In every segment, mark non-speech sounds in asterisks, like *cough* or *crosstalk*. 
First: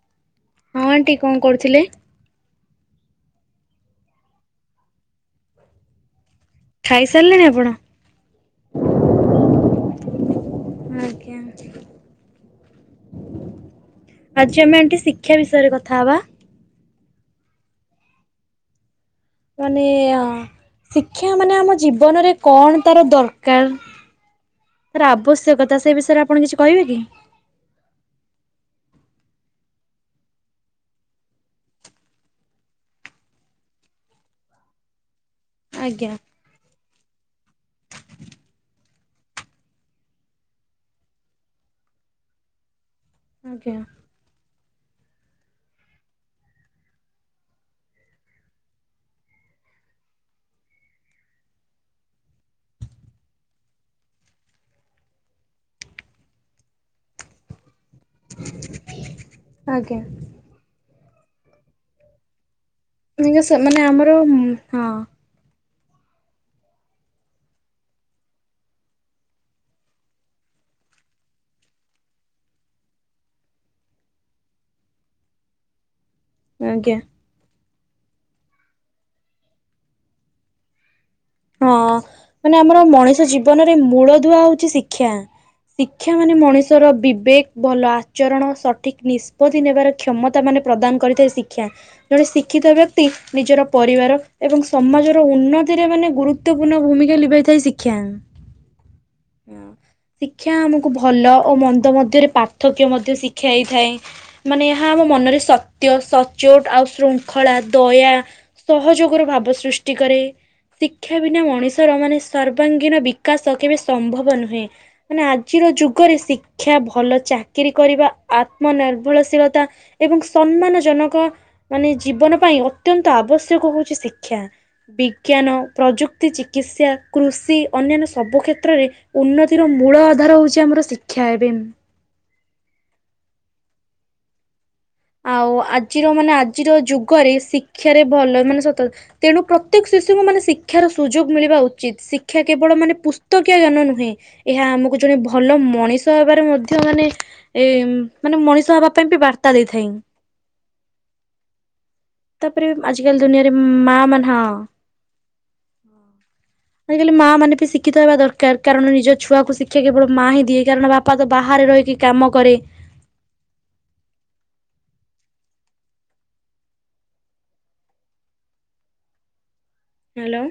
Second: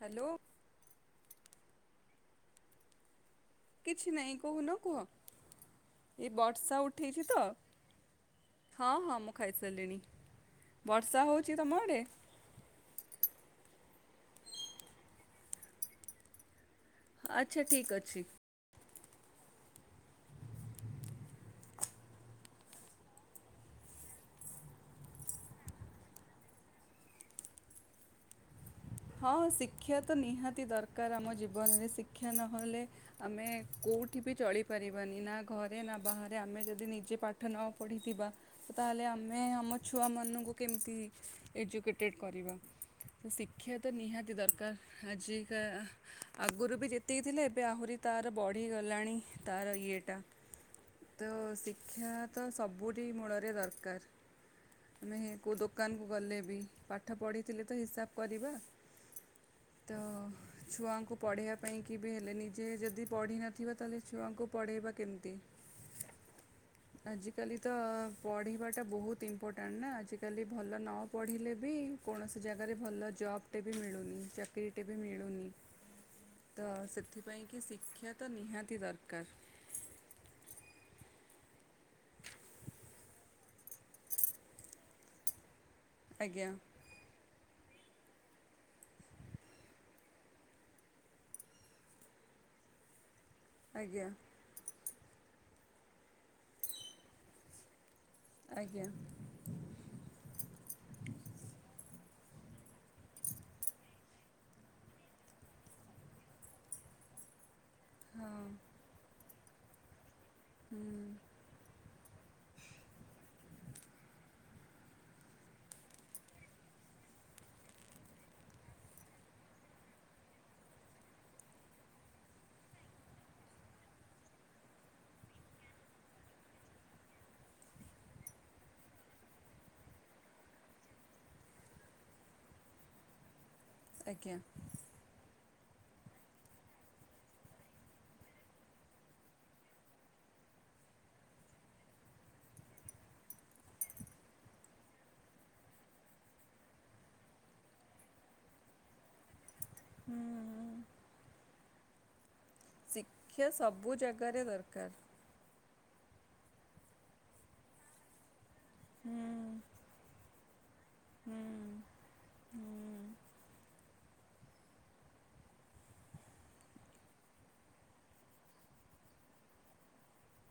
Hello. ହଁ aunty, କଣ କରୁଥିଲେ? କିଛି ନାଇଁ କହୁନ, କୁହ? ଏ ବର୍ଷା ଉଠେଇଛି ତ ଖାଇସାରିଲେଣି ଆପଣ? ହଁ ହଁ ମୁଁ ଖାଇସାଇଲିଣି ବର୍ଷା ଆଜ୍ଞା ହଉଚି ତମ ଆଡ଼େ? ଆଜି ଆମେ ଏଠି ଶିକ୍ଷା ବିଷୟରେ କଥା ହବା। ଆଚ୍ଛା ଠିକ୍ ଅଛି। ମାନେ ଅ ଶିକ୍ଷା ମାନେ ଆମ ଜୀବନରେ କଣ ତାର ଦରକାର? ର ଆବଶ୍ୟକତା ସେ ବିଷୟରେ ଆପଣ କିଛି କହିବେ କି? ହଁ ଶିକ୍ଷା ତ ନିହାତି ଦରକାର ଆମ ଜୀବନରେ ଶିକ୍ଷା ନହେଲେ ଆମେ କୋଉଠି ବି ଚଳିପାରିବାନି ନା ଘରେ ନା ଆଜ୍ଞା। ବାହା ରେ ଆମେ ଯଦି ନିଜେ ପାଠ ନ ପଢ଼ିଥିବା ଓ ତାହେଲେ ଆମେ ଆମ ଛୁଆମାନଙ୍କୁ କେମତି ଏଜୁକେଟେଡ କରିବା? କ୍ଷା ଆଜ୍ଞା ତ ନିହାତି ଦରକାର ଆଜିକା ଆଗୁରୁ ବି ଯେତିକି ଥିଲେ ଏବେ ଆହୁରି ତାର ବଢ଼ିଗଲାଣି ତାର ଇଏଟା। ତ ଶିକ୍ଷା ତ ସବୁଠି ମୂଳରେ ଦରକାର। ଆମେ କୋଉ ଦୋକାନକୁ ଗଲେ ବି ପାଠ ପଢ଼ିଥିଲେ ତ ହିସାବ କରିବା ତ ଛୁଆଙ୍କୁ ପଢ଼େଇବା ପାଇଁ କି ବି ହେଲେ ନିଜେ ଯ ଦି ଆଜ୍ଞା ମାନେ ପଢ଼ିିନଥିବା ତାହେଲେ ଆମର ଛୁଆଙ୍କୁ ହଁ ପଢ଼େଇବା କେମତି? ଆଜିକାଲି ତ ପଢ଼ିବାଟା ବହୁତ ଇମ୍ପୋର୍ଟାଣ୍ଟ ନା ଆଜିକାଲି ଭଲ ନ ପଢ଼ିଲେ ବି କୌଣସି ଜାଗାରେ ଭଲ ଜବ୍ ଟେ ବି ମିଳୁନି ଚାକିରିଟେ ବି ମିଳୁନି। ତ ଆଜ୍ଞା। ସେଥିପାଇଁ କି ଶିକ୍ଷା ତ ନିହାତି ଦରକାର। ହଁ ମାନେ ଆମର ମଣିଷ ଜୀବନରେ ମୂଳଦୂଆ ହଉଚି ଶିକ୍ଷା। ଶିକ୍ଷା ମାନେ ଆଜ୍ଞା ମଣିଷର ବିବେ ଭଲ ଆଚରଣ ସଠିକ୍ ନିଷ୍ପତ୍ତି ନେବାର କ୍ଷମତା ମାନେ ପ୍ରଦାନ କରିଥାଏ ଶିକ୍ଷା। ଜଣେ ଶିକ୍ଷିତ ବ୍ୟକ୍ତି ନିଜର ଆଜ୍ଞା ପରିବାର ଏବଂ ସମାଜର ଉନ୍ନତିରେ ମାନେ ଗୁରୁତ୍ୱପୂର୍ଣ୍ଣ ଭୂମିକା ଲିଭାଇ ଥାଏ ଶିକ୍ଷା। ଆଜ୍ଞା। ଉଁ। ଶିକ୍ଷା ଆମୁକୁ ଭଲ ଓ ମନ୍ଦ ମଧ୍ୟରେ ପାର୍ଥକ୍ୟ ମଧ୍ୟ ଶିଖାଇଥାଏ। ମାନେ ଏହା ଆମ ମନରେ ସତ୍ୟ ସଚ୍ଚୋଟ ଆଉ ଶୃ ଖଳା ଦୟା ହଁ ସହଯୋଗର ଭାବ ସୃଷ୍ଟି କରେ। ହୁଁ ଶିକ୍ଷା ବିନା ମଣିଷର ମାନେ ସର୍ବାଙ୍ଗୀନ ବିକାଶ କେବେ ସମ୍ଭବ ନୁହେଁ। ମାନେ ଆଜିର ଯୁଗରେ ଶିକ୍ଷା ଭଲ ଚାକିରୀ କରିବା ଆତ୍ମନିର୍ଭରଶୀଳତା ଏବଂ ସନ୍ମାନ ଜନକ ମାନେ ଜୀବନ ପାଇଁ ଅତ୍ୟନ୍ତ ଆବଶ୍ୟକ ହୋଉଚି ଶିକ୍ଷା। ବିଜ୍ଞାନ ପ୍ରଯୁକ୍ତି ଚିକିତ୍ସା କୃଷି ଅନ୍ୟାନ୍ୟ ସବୁ କ୍ଷେତ୍ରରେ ଉନ୍ନତିର ମୂଳ ଆଧାର ହୋଉଚି ଆମର ଶିକ୍ଷା ଏବେମ୍। ଆଜ୍ଞା। ଆଉ ଆଜିର ମାନେ ଆଜିର ଯୁଗରେ ଶିକ୍ଷାରେ ଭଲ ମାନେ ସତ ତେଣୁ ପ୍ରତ୍ୟେକ ଶିଶୁଙ୍କୁ ମାନେ ଶିକ୍ଷାର ସୁଯୋଗ ମିଳିବା ଉଚିତ ଶିକ୍ଷା କେବଳ ମାନେ ପୁସ୍ତକୀୟ ଜ୍ଞାନ ନୁହେଁ। ଏହା ଆମୁକୁ ଜଣେ ଭଲ ମଣିଷ ହବାରେ ମଧ୍ୟ ମାନେ ଏମ୍ ମାନେ ମଣିଷ ହବା ପାଇଁ ବି ବାର୍ତ୍ତା ଦେଇଥାଏ। ହୁଁ, ତାପରେ ଆଜିକାଲି ଶିକ୍ଷା ଦୁନିଆରେ ସବୁ ମା ମାନ ଜାଗାରେ ହଁ। ଦରକାର। ଆଜିକାଲି ମାମାନେ ବି ଶିକ୍ଷିତ ହେବା ଦରକାର କାରଣ ନିଜ ହୁଁ ଛୁଆକୁ ଶି କ୍ଷା କେବଳ ମା ହିଁ ଦିଏ କାରଣ ବାପା ତ ହୁଁ ବାହାରେ ରହିକି କାମ କରେ। ହୁଁ ହାଲୋ।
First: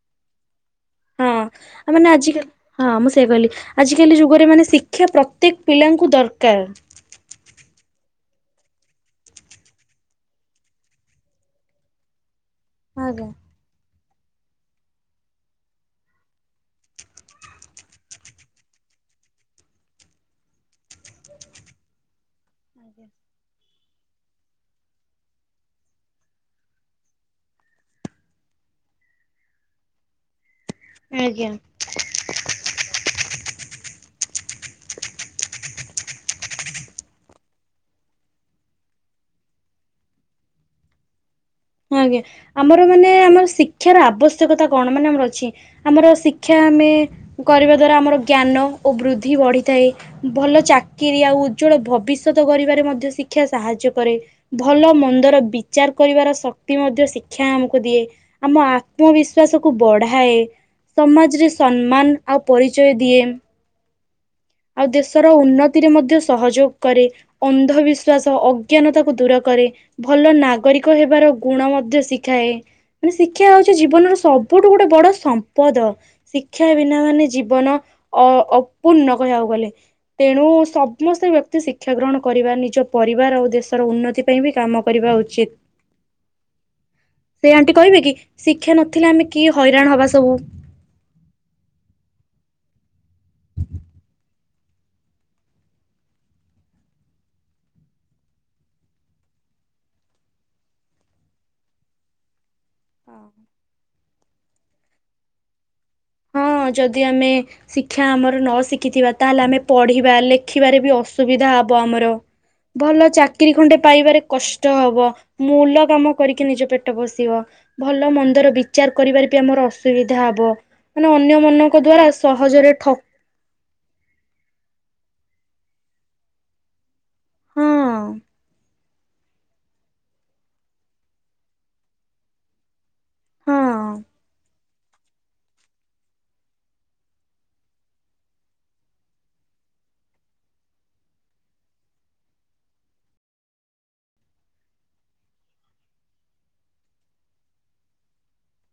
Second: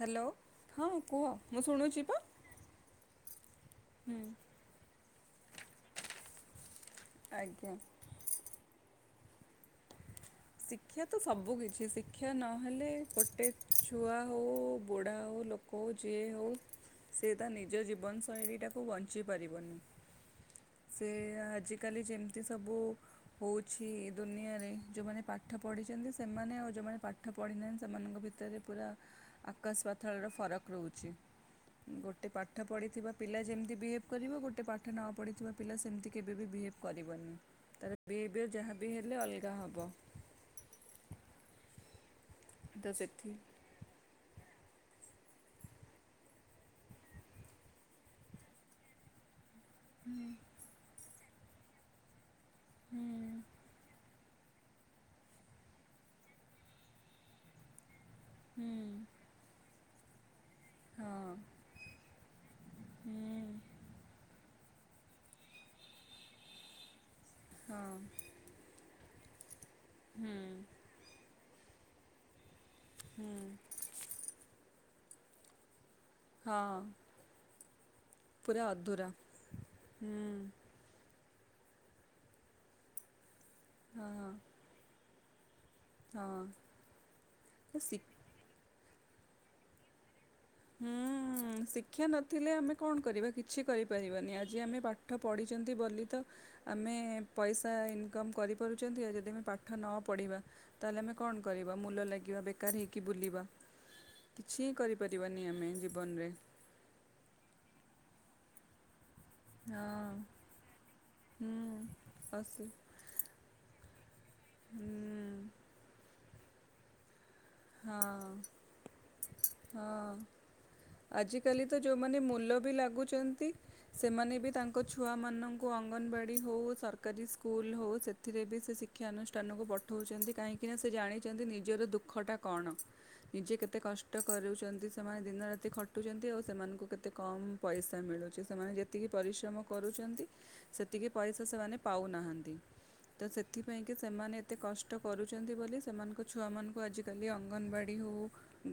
ହାଲୋ। ହଁ ଆଉ ମାନେ ଆଜିିକାଲି ହଁ ମୁଁ ସେଇ କହିଲି ହୁଁ ଆଜିକାଲି ଯୁଗରେ ମାନେ ଶି ଶିକ୍ଷା ପ୍ରତ୍ୟେକ ପିଲାଙ୍କୁ ଦରକାର। ଆଜ୍ଞା। ଶିକ୍ଷା ତ ସବୁ କିିଛି ଶିକ୍ଷା ନହେଲେ ଆଜ୍ଞା। ଗୋଟେ ଛୁଆ ହଉ ବୁଢ଼ା ହଉ ଲୋକ ହେଉ ଯିଏ ହଉ ସେ ତା ନିଜ ଜୀବନ ଶୈଳୀଟାକୁ ବଞ୍ଚେଇ ପାରିବନି। ସେ ଆଜିକାଲି ଯେମିତି ସବୁ ହଉଛି ଦୁନିଆରେ ଯୋଉମାନେ ପାଠ ପଢ଼ିଛନ୍ତି ସେମାନେ ଆଉ ଯେଉଁମାନେ ପାଠ ପଢ଼ିନାହାନ୍ତି ସେମାନଙ୍କ ଭିତରେ ପୁରା ଆକାଶ ପାତାଳର ଫରକ ରହୁଛି ଆଜ୍ଞା। ଗୋ ଗୋଟେ ପାଠ ପଢ଼ିଥିବା ପିଲା ଯେମିତି ବିହେଭ୍ କରିବ ଗୋଟେ ପାଠ ନ ପଢ଼ିଥିବା ପିଲା ସେମିତି କେବେ ବି ବିହେଭ୍ କରିବନି। ତାର ବିହେଭିୟର ଯାହା ବିି ହେଲେ ଅଲଗା ହବ। ହଁ ଆଜ୍ଞା ଆମର ତ ମାନେ ସେଥି ଆମର ଶିକ୍ଷାର ଆବଶ୍ୟକତା କଣ ମାନେ ଆମର ଅଛି। ଆମର ଶିକ୍ଷା ଆମେ କରିବା ଦ୍ଵାରା ଆମର ଜ୍ଞାନ ଓ ବୃଦ୍ଧି ବଢ଼ି ଥାଏ ଭଲ ଚାକିରି ଆଉ ଉଜ୍ଵଳ ଭବିଷ୍ୟତ କରିବାରେ ମଧ୍ୟ ହୁଁ ଶିକ୍ଷା ସାହାଯ୍ୟ କରେ। ଭଲ ମନ୍ଦର ବିଚାର କରିବାର ଶକ୍ତି ମଧ୍ୟ ଶିକ୍ଷା ଆମକୁ ଦିଏ। ଆମ ହୁଁ ଆତ୍ମବିଶ୍ବ ବିଶ୍ୱାସକୁ ବଢାଏ ହଁ ସମାଜରେ ସମ୍ମାନ ଆଉ ପରିଚୟ ଦିଏ। ହୁଁ ଆଉ ଦେଶର ଉନ୍ନତିରେ ମଧ୍ୟ ସହଯୋଗ କରେ। ହଁ ଅନ୍ଧବିଶ୍ଵାସ ଅଜ୍ଞାନତାକୁ ଦୂର କରେ। ହୁଁ ଭଲ ନାଗରିକ ହେବାର ଗୁଣ ମଧ୍ୟ ଶିଖାଏ। ମାନେ ଶିକ୍ଷା ହୁଁ ହଉଛି ଜୀବନର ସବୁଠୁ ଗୋଟେ ବଡ ସମ୍ପଦ। ଶିକ୍ଷା ହଁ ବିନା ମାନେ ଜୀବନ ଅ ପୁରା ଅଧୁରା ଅପୂର୍ଣ୍ଣ କହିବାକୁ ଗଲେ ହୁଁ ତେଣୁ ସମସ୍ତେ ବ୍ୟକ୍ତି ଶିକ୍ଷା ଗ୍ରହଣ କରିବା ନିଜ ପରିବାର ଆଉ ଦେଶ ଉନ୍ନତି ହଁ ପାଇଁ ବି କାମ କରିବା ଉଚିତ୍ ହଁ ସେ ଆଣ୍ଟି ଶି କହିବେ କି? ଶିକ୍ଷା ନଥିଲେ ଆମେ କି ହଇରାଣ ହବା ସବୁ? ହୁଁ। ହୁଁ ଶିକ୍ଷା ନଥିଲେ ଆମେ କଣ କରିବା କିଛି କରିପାରିବାନି ଆଜି ଆମେ ପାଠ ପଢ଼ିଛନ୍ତି ବୋଲି ତ ଆମେ ପଇସା ଇନକମ୍ କରିପାରୁଛନ୍ତି ଆଉ ଯଦି ଆମେ ପାଠ ନ ପଢ଼ିବା ତାହେଲେ ଆମେ କଣ କରିବା ମୂଲ ଲାଗିବା ବେକାର ହେଇ କି ବୁଲିବା କିଛି ହିଁ କରିପାରିବାନି ଆମେ ଜୀବନ ରେ। ହଁ ଯଦି ଆମେ ଶିକ୍ଷା ଆମର ନ ଶିଖିଥିବା ତାହେଲେ ଆମେ ପଢିବା ହଁ। ଲେଖିବାରେ ବି ଅସୁବିଧା ହୁଁ ହବ ଆମର ଅସୁ ଭଲ ଚାକ ଚାକିରି ଖଣ୍ଡେ ପାଇବାରେ କଷ୍ଟ ହୁଁ ହବ ମୂଲ କାମ କରିକି ନିଜ ପେଟ ପୋଷିବ। ଭଲ ହଁ। ମନ୍ଦର ବିଚାର କରିବାରେ ବି ଆମର ଅସୁବିଧା ହବ। ମାନେ ଆଜି କାଲି ଅନ୍ୟମାନଙ୍କ ତ ଦ୍ଵାରା ଯୋଉମାନେ ମୂଲ ବି ସହଜରେ ଠ ଲାଗୁଛନ୍ତି ସେମାନେ ବି ତାଙ୍କ ଛୁଆମାନଙ୍କୁ ଅଙ୍ଗନବାଡ଼ି ହଉ ସର କାରି ସ୍କୁଲ ହଉ ହଁ ସେଥିରେ ବି ସେ ଶି ଶିକ୍ଷାନୁଷ୍ଠାନକୁ ପଠଉଛନ୍ତି କାହିଁକିନା ସେ ଜାଣିଛନ୍ତି ନିଜର ଦୁଃଖଟା କଣ। ନିଜେ ହଁ କେତେ କଷ୍ଟ କରୁଛନ୍ତି ସେମାନେ ଦିନ ରାତି ଖ ଖଟୁଛନ୍ତି ଆଉ ସେମାନଙ୍କୁ କେତେ କମ ପଇସା ମିଳୁଛି ସେମାନେ ଯେତିକି ପରିଶ୍ରମ କରୁଛନ୍ତି ସେତିକି ପଇସା ସେମାନେ ପାଉନାହାନ୍ତି। ତ ସେଥିପାଇଁ କି ସେମାନେ ଏତେ କଷ୍ଟ କରୁଛନ୍ତି ବୋଲି ସେମାନଙ୍କ ଛୁଆ ମାନଙ୍କୁ ଆଜି ଡେଲି ଅଙ୍ଗନବାଡ଼ି ହେଉ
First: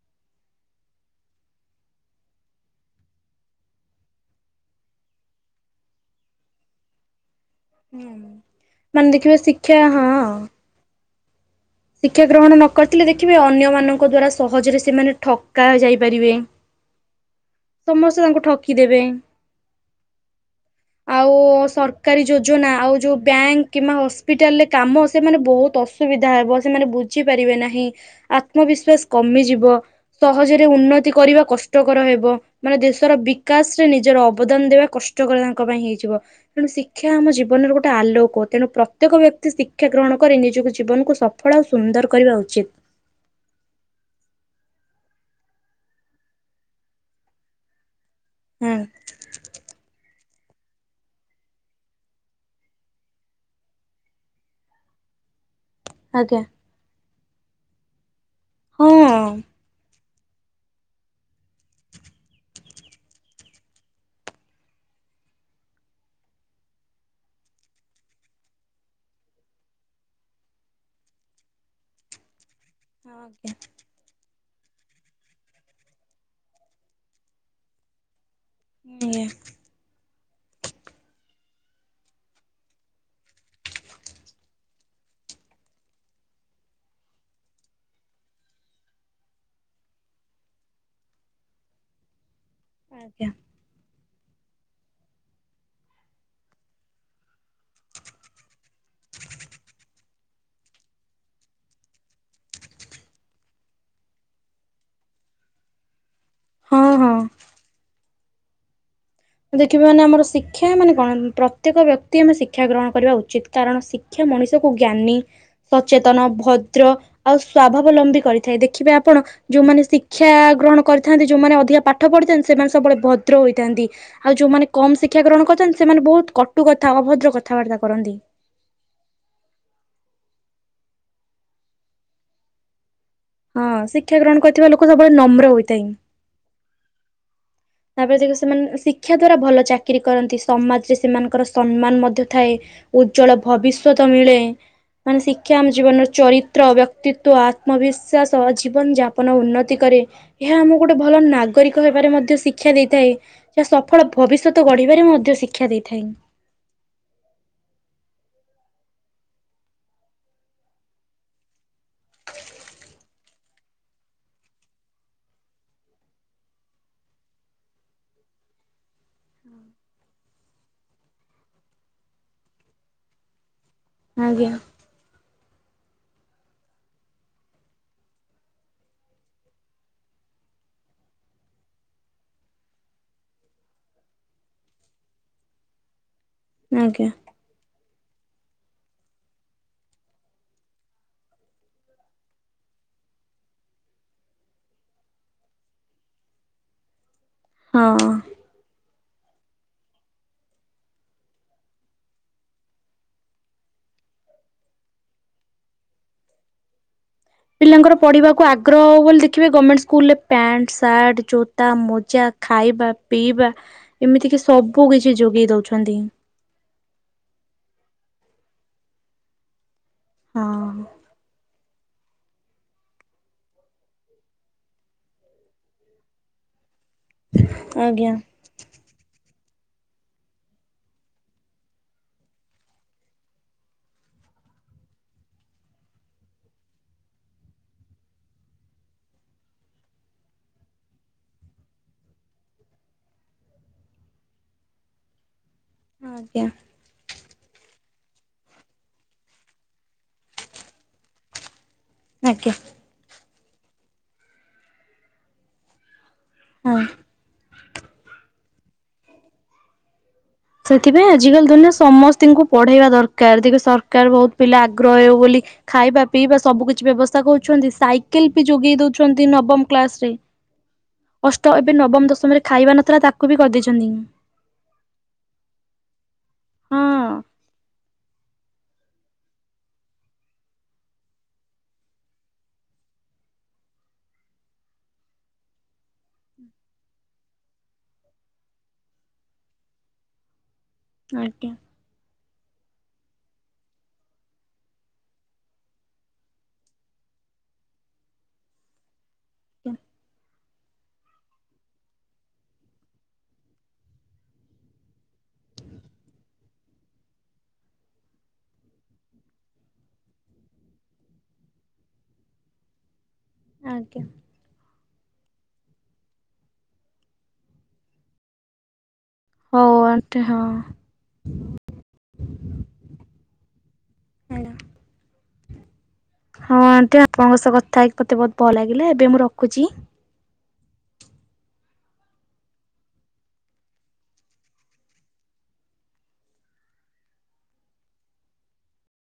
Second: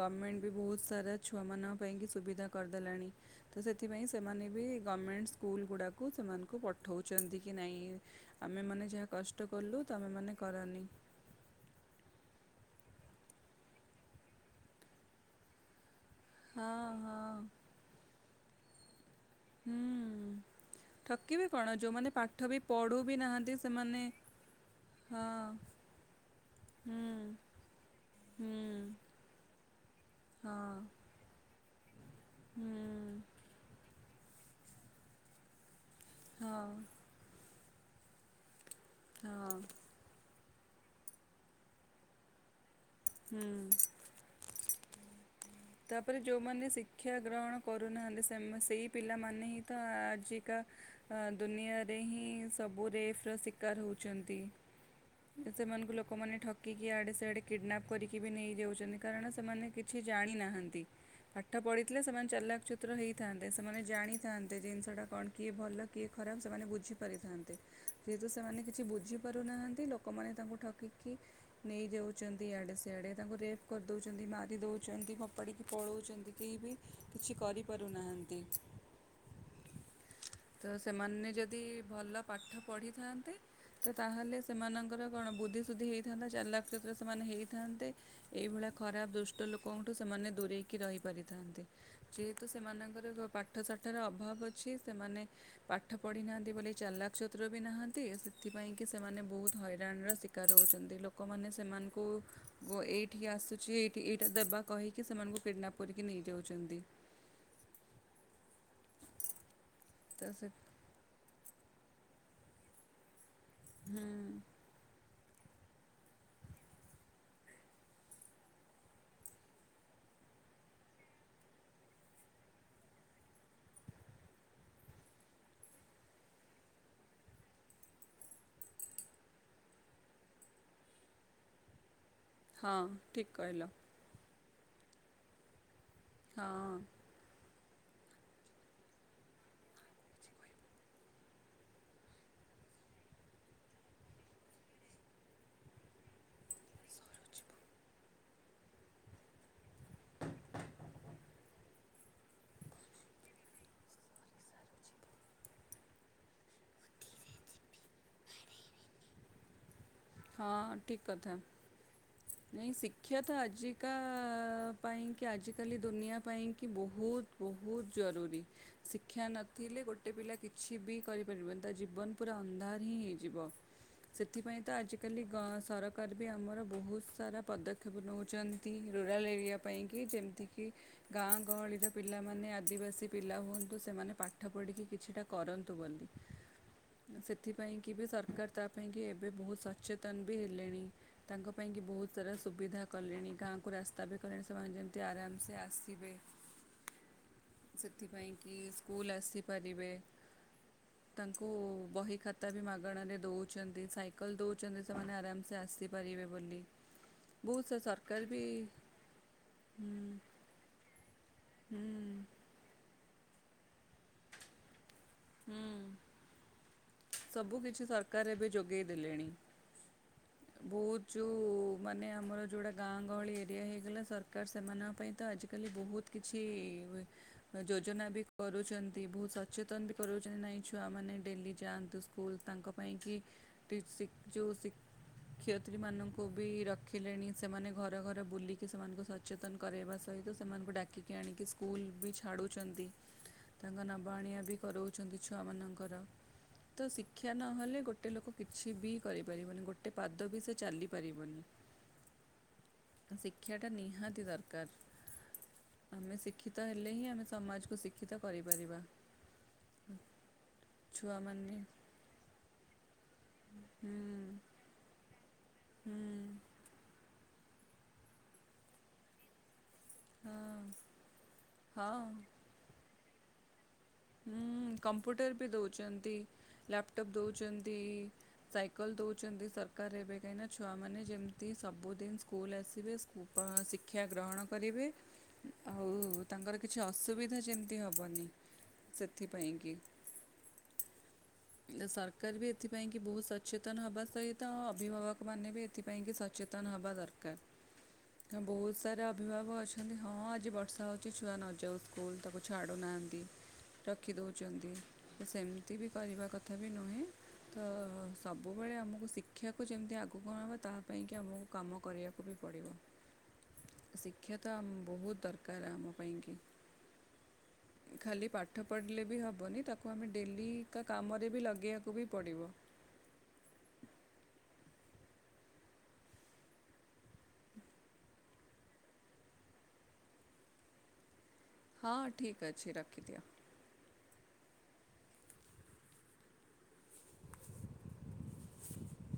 ଗମେଣ୍ଟ ବି ବହୁତ୍ ସାରା ଛୁଆମାନଙ୍କ ପାଇଁ କି ସୁବିଧା କରିଦେଲାଣି। ତ ସେଥିପାଇଁ ସେମାନେ ବି ଗର୍ମେଣ୍ଟ ସ୍କୁଲ ଗୁଡାକୁ ସେମାନଙ୍କୁ ପ ଠଉଛନ୍ତି କି ନାହିଁ ହୁଁ। ଆମେ ମାନେ ଯାହା ଦେଖିବେ କଷ୍ଟ ଶିକ୍ଷା କଲୁ ହଁ। ତମେ ମାନେ କରନି। ଶିକ୍ଷା ଗ୍ରହଣ ନ କରିଥିଲେ ଦେଖିବେ ଅନ୍ୟମାନଙ୍କ ଦ୍ଵାରା ସହଜରେ ସେମାନେ ଠକା ଯାଇପାରିବେ। ହଁ ହଁ। ସମସ୍ତେ ତାଙ୍କୁ ଠକି ଦେବେ ହୁଁ। *inaudible* ଆଉ ଠକିବେ କଣ ଯେଉଁମାନେ ସରକାରୀ ପାଠ ବି ଯୋଜନା ପଢ଼ୁ ଆଉ ବି ଯୋଉ ନାହାନ୍ତି ବ୍ୟାଙ୍କ କିମ୍ବା ସେମାନେ ହସ୍ପିଟାଲରେ କାମ ସେମାନେ ହଁ ବହୁତ ଅସ୍ ଅସୁବିଧା ହେବ ସେମାନେ ହୁଁ ବୁଝିପାରିବେ ନାହିଁ ହୁଁ ଆତ୍ମବିଶ୍ଵାସ କମିଯିବ। ହଁ ସହଜରେ ଉନ୍ନତି କରିବା କଷ୍ଟକର ହେବ ମାନେ ହୁଁ ଦେଶର ବି କାଶ ରେ ନିଜର ଅବଦାନ ଦେବା କଷ୍ଟକର ତାଙ୍କ ପାଇଁ ହେଇଯିବ ତେଣୁ ହଁ ଶିକ୍ଷା ଆମ ଜୀବନର ଗୋଟେ ଆଲୋକ ତେଣୁ ପ୍ରତ୍ୟେକ ବ୍ୟକ୍ତି ହଁ ଶିକ୍ଷା ଗ୍ରହଣ କରି ନିଜକୁ ଜୀବନକୁ ସାର୍ଥକ ଫଳ ଆଉ ସୁନ୍ଦର କରିବା ଉଚିତ୍। ହୁଁ। ତାପରେ ଯୋଉମାନେ ଶିକ୍ଷା ଗ୍ରହଣ କରୁନାହାଁନ୍ତି ସେମ୍ ହଁ ସେଇ ପିଲାମାନେ ହିଁ ତା ଆଜିକା ଦୁନିଆରେ ହିଁ ସବୁ ରେଫ୍ ର ଶିକାର ହେଉଛନ୍ତି। ସେମାନଙ୍କୁ ଲୋକ ଲୋକମାନେ ଆଜ୍ଞା ଠକିକି ଆଡ଼େ ସେଆଡ଼େ କିଡ଼ନାପ୍ କରିକି ବି ହଁ ନେଇଯାଉଛନ୍ତି କାରଣ ସେମାନେ କିଛି ଜାଣିନା ହାନ୍ତି। ପାଠ ପଢିଥିଲେ ସେମାନେ ଚଲାକଚତୁର ହେଇଥାନ୍ତେ ସେମାନେ ଜାଣିଥାନ୍ତେ ଜିନିଷ ଟା କଣ କିଏ ଭଲ କିଏ ଖରାପ ସେମାନେ ବୁଝିପାରିଥାନ୍ତେ। ଯେହେତୁ ସେମାନେ କିଛି ବୁଝି ପାରୁନାହାନ୍ତି ଲୋକମାନେ ତାଙ୍କୁ ଠକିକି ନେଇଯାଉଛନ୍ତି ଆଡେ ସିଆଡେ ତାଙ୍କୁ ଆଜ୍ଞା ରେଫ୍ କରିଦଉଛନ୍ତି ମାରି ଦଉଛନ୍ତି ଫୋପାଡ଼ି କି ପଲୋଉଛନ୍ତି କେହି ବି କିଛି କରିପାରୁନାହାନ୍ତି ତ ସେମାନେ ଯଦି ଭଲ ପାଠ ପଢ଼ିଥାନ୍ତେ। ତ ତାହେଲେ ସେମାନଙ୍କର କଣ ବୁଦ୍ଧି ସୁୁଦ୍ଧି ହେଇଥାନ୍ତା ଚାଲକ୍ ଚତୁର ସେମାନେ ହେଇଥାନ୍ତେ। ଏଇଭଳିଆ ଖରାପ ଦୁଷ୍ଟ ଲୋକଙ୍କଠୁ ସେମାନେ ଦୂରେଇକି ରହି ପାରିଥାନ୍ତି ଯେହେତୁ ସେମାନଙ୍କର କଣ ଆଜ୍ଞା ପାଠ ଶାଠର ଅଭାବ ଅଛି ସେମାନେ ପାଠ ପଢ଼ିନାହାନ୍ତି ବୋଲି ଚାଲାକ ଚତୁର ବି ନାହାନ୍ତି ସେଥିପାଇଁ କି ସେମାନେ ବହୁତ ହଇରାଣର ଶିକାର ହଉଛନ୍ତି ଲୋକମାନେ ସେମାନଙ୍କୁ ଗୋ ଏଇଠିକି ଆସୁଛି ଏଠି ଏଇଟା ଦେବାକୁ କହିକି ସେମାନଙ୍କୁ କିଡ଼ନାପ୍ କରିକି ହଁ ନେଇଯାଉଛନ୍ତି। ହଁ। ଦେଖିବା ମାନେ ଆମର ତ ସେ ଶିକ୍ଷା ମାନେ କଣ ପ୍ରତ୍ୟେକ ବ୍ୟକ୍ତି ଆମେ ଶିକ୍ଷା ଗ୍ରହଣ କରିବା ଉଚିତ କାରଣ ହୁଁ ଶିକ୍ଷା ମଣିଷକୁ ଜ୍ଞାନୀ ସଚେତନ ଭଦ୍ର ଆଉ ସ୍ଵଭାବଲମ୍ବୀ କରିଥାଏ ଦେଖିବେ ଆପଣ ଯୋଉମାନେ ଶିକ୍ଷା ଗ୍ରହଣ କରିଥାନ୍ତି ଯୋଉମାନେ ଅଧିକା ପାଠ ପଢିଥାନ୍ତି ସେମାନେ ସବୁବେଳେ ଭଦ୍ର ହୋଇଥାନ୍ତି। ଆଉ ଯୋଉମାନେ କମ ଶିକ୍ଷା ଗ୍ରହଣ କରିଥାନ୍ତି ସେମାନେ ବହୁତ କଟୁ କଥା ଅଭଦ୍ର କଥାବାର୍ତ୍ତା କରନ୍ତି। ହଁ ଠିକ୍ ହଁ କହିଲ। ଶିକ୍ଷା ଗ୍ରହଣ କରିଥିବା ଲୋକ ସବୁବେଳେ ନମ୍ର ହୋଇଥାଏ। ହଁ। ତାପରେ ଦେଖ ସେମାନେ ଶିକ୍ଷା ଦ୍ଵାରା ଭଲ ଚାକିରୀ କରନ୍ତି ସମାଜ ରେ ସେମାନଙ୍କର ସମ୍ମାନ ମଧ୍ୟ ଥାଏ। ଉଜ୍ଜଳ ଭବିଷ୍ୟତ ମିଳେ ମାନେ ଶିକ୍ଷା ଆମ ଜୀବନର ଚରିତ୍ର ବ୍ୟକ୍ତିତ୍ୱ ଆତ୍ମବିଶ୍ୱାସ ଜୀବନଯାପ ନ ଉନ୍ନତି କରେ ଏହା ଆମକୁ ଗୋଟେ ଭଲ ନାଗରିକ ହେବାରେ ମଧ୍ୟ ଶିକ୍ଷା ଦେଇଥାଏ। କ୍ଷା ସଫଳ ଭବିଷ୍ୟତ ଗଢିବାରେ ମଧ୍ୟ ଶିକ୍ଷା ଦେଇଥାଏ। ହଁ ଠିକ୍ କଥା। ନାଇଁ ଶିକ୍ଷା ତ ଆଜିକା ପାଇଁକି ଆଜିକାଲି ଦୁନିଆ ପାଇଁକି ବହୁତ ବହୁତ ଜରୁୁରୀ। ଶିକ୍ଷା ନଥିଲେ ଗୋଟେ ପିଲା କିଛି ବି କରିପାରିବନି ତା ଜୀବନ ପୁରା ଅନ୍ଧାର ହିଁ ହେଇଯିବ। ଆଜ୍ଞା ସେଥିପାଇଁ ତ ଆଜି ଆଜିକାଲି ଗ ସରକାର ବି ଆମର ବହୁତ ସାରା ପଦକ୍ଷେପ ନଉଚନ୍ତି ରୁରାଲ୍ ଏରିଆ ପାଇଁକି ଯେମିତିକି ଗାଁ ଗହଳିର ପିଲାମାନେ ଆଦିବାସୀ ପିଲା ହୁଅନ୍ତୁ ସେମାନେ ପାଠ ପଢିକି କିଛିଟା କରନ୍ତୁ ବୋଲି। ଆଜ୍ଞା ସେଥିପାଇଁ କି ଏବେ ସରକାର ତାପାଇଁକି ଏବେ ବହୁତ ସଚେତନ ବି ହେଲେଣି। ତାଙ୍କ ପାଇଁକି ବହୁତ ସାରା ସୁବିଧା କଲେଣି ଗାଁକୁ ରାସ୍ତା ବି କଲେଣି ସେମାନେ ଯେମତି ଆରାମସେ ଆସିବେ। *inaudible* ସେଥିପାଇଁକିି ସ୍କୁଲ ଆସିପାରିବେ। ତାଙ୍କୁ ବହିଖାତା ବି ମାଗଣାରେ ଦଉଚନ୍ତି ସାଇକଲ ଦଉ ଚନ୍ତି ସେମାନେ ଆରାମସେ ଆସିପାରିବେ ବୋଲି। ବହୁତ ସେ ପିଲାଙ୍କର ସରକାର ବି ପଢ଼ିବାକୁ ଆଗ୍ରହ ହଉ ବୋଲି ଦେଖିବେ ଗମେଣ୍ଟ ହୁଁ ସ୍କୁଲରେ ପ୍ୟାଣ୍ଟ, ସାର୍ଟ, ଜୋତା, ହୁଁ ମୋଜା ଖାଇବା, ପିଇବା ଏମିତିକିି ସବୁ କିଛି ଯୋଗେଇ ଦଉଛନ୍ତି। ସବୁକିଛି ସରକାର ଏବେ ଯୋଗେଇ ଦେଲେଣି ହଁ। ବହୁତ ଯୋଉ ମାନେ ଆମର ଯୋଉଟା ଗାଁ ଗହଳି ଏରିଆ ହେଇଗଲା ସରକାର ସେମାନଙ୍କ ପାଇଁ ତ ଆଜିକାଲି ବହୁତ କିଛି ହୁଏ ତ ଯୋଜନା ଆଜ୍ଞା। ବି କରୁଚନ୍ତି ବହୁତ ସଚେତନ ବି କରଉଚନ୍ତି ନାଇଁ ଛୁଆମାନେେ ଡେଲି ଯାଆନ୍ତୁ। ତୁ ସ୍କୁଲ ତାଙ୍କପାଇଁ କି ଟି ଶୀ ଯଉ ଶୀ କ୍ଷୟତ୍ରୀମାନଙ୍କୁ ବି ରଖିଲେଣି ସେମାନେ ଘର ଘର ବୁଲିକି ସେମାନଙ୍କୁ ସ ଚେତନ କରେଇବା ସହିତ ସେମାନଙ୍କୁ ଡାକିକି ଆଣିକି ସ୍କୁଲ ବି ଛାଡୁଚନ୍ତି। *inaudible* ତାଙ୍କ ନବା ଆଣିଆ ବି କରଉଛନ୍ତି ଛୁଆମାନଙ୍କର। ଆଜ୍ଞା। ତ ଶିକ୍ଷା ନହଲେ ଗୋଟେ ଲୋକ କିଛି ବି କରିପାରିବନି ଗୋଟେ ପାଦ ବି ସେ ଚାଲିପାରିବନି। ଆଜ୍ଞା। ତ ଶିକ୍ଷାଟା ନିହାତି ଦରକାର। ଆମେ ଶିକ୍ଷିତ ହଁ। ହେଲେ ହିଁ ଆମେ ସମାଜକୁ ଶିକ୍ଷିତ କରିପାରିବା। ସେଥିପାଇଁ ଆଜିକାଲି ଛୁଆମାନେ ଦୁନିଆ ସମସ୍ତିଙ୍କୁ ପଢେଇବା ଦରକା କାର ଦେଖିବେ ସରକାର ହୁଁ ବହୁତ ପିଲା ଆଗ୍ରହ ହେବେବୋଲି ଖାଇବା ହୁଁ ପିଇବା ସବୁକିଛି ବ୍ୟବସ୍ଥା କରୁଛନ୍ତି ସାଇକେଲ ବି ଯୋଗେଇ ଦଉଛନ୍ତି ନବମ କ୍ଲାସ ଚି ହଁ ଅଷ୍ଟ ଏବେ ନବମ ହଁ ଦଶମରେ ଖାଇବା ନଥିଲା ତାକୁ ବି କରିଦେଇଚନ୍ତି। ହୁଁ କମ୍ପ୍ୟୁଟର ବି ଦଉଚନ୍ତି ହଁ ଲ୍ୟାପଟପ୍ ଦଉଚନ୍ତି। ସାଇକଲ ଦଉଚନ୍ତି ସରକାର ଏବେ କାହିଁନା ଛୁଆମାନେ ଯେମତି ସବୁଦିନ ସ୍କୁଲ ଆସିବେ। କଣ ଶିକ୍ଷା ଗ୍ରହଣ କରିବେ। ଆଉ ତାଙ୍କର କିଛି ଅସୁବିଧା ଯେମିତି ହବନି। ସେଥିପାଇଁକିି। ଆଜ୍ଞା। ସରକାର ବି ଏଥିପାଇଁକି ବହୁତ ସଚେତନ ହବା ସହିତ ଅଭିଭାବକମାନେ ବି ଏଥିପାଇଁକି ସଚେତନ ହବା ଦରକା କାର ବହୁତ ସାରା ଅଭିଭାବକ ଅଛନ୍ତି ହଁ ଆଜି ବର୍ଷା ହଉଚି ଛୁଆ ନଯାଉ ସ୍କୁଲ ତାକୁ ଛାଡୁନାହାଁନ୍ତି। ରଖିଦଉଚନ୍ତି ତ ସେମ୍ ତି ବି କରିବା କଥା ବି ନୁହେଁ। ତ ସବୁ ବେଳେ ଆମୁକୁ ଶିକ୍ଷାକୁ ଯେମ୍ ତି ଆଗୁକୁ ଅଣାହବ ତାହା ପାଇଁକି ଆମୁକୁ କାମ କରିଆକୁ ବି ପଡିବ। ଆଜ୍ଞା ଶିକ୍ଷା ତମ୍ ବହୁତ୍ ଦରକାର୍ ଆମ ପାଇଁକି ଖାଲି ପାଠ ପଢ଼ିଲେ ବି ହ ବନି ହଉ ତାକୁ ଆମେ ଆଣ୍ଟି ହଁ। ଡେଲି କା କାମରେ ବି ଲଗେଇବାକୁ ବି ପଡ଼ିବ। ଆଇଲା। ହଁ ଆଣ୍ଟି ଆପଣଙ୍କ ସହ କଥା ହେଇକି ମତେ ବହୁତ୍ ବ ଲାଗିଲା ଏବେ ମୁଁ ରଖୁଚି। ହଁ ଠିକ୍ ଅଛି ରଖିଦିଅ। *unintelligible*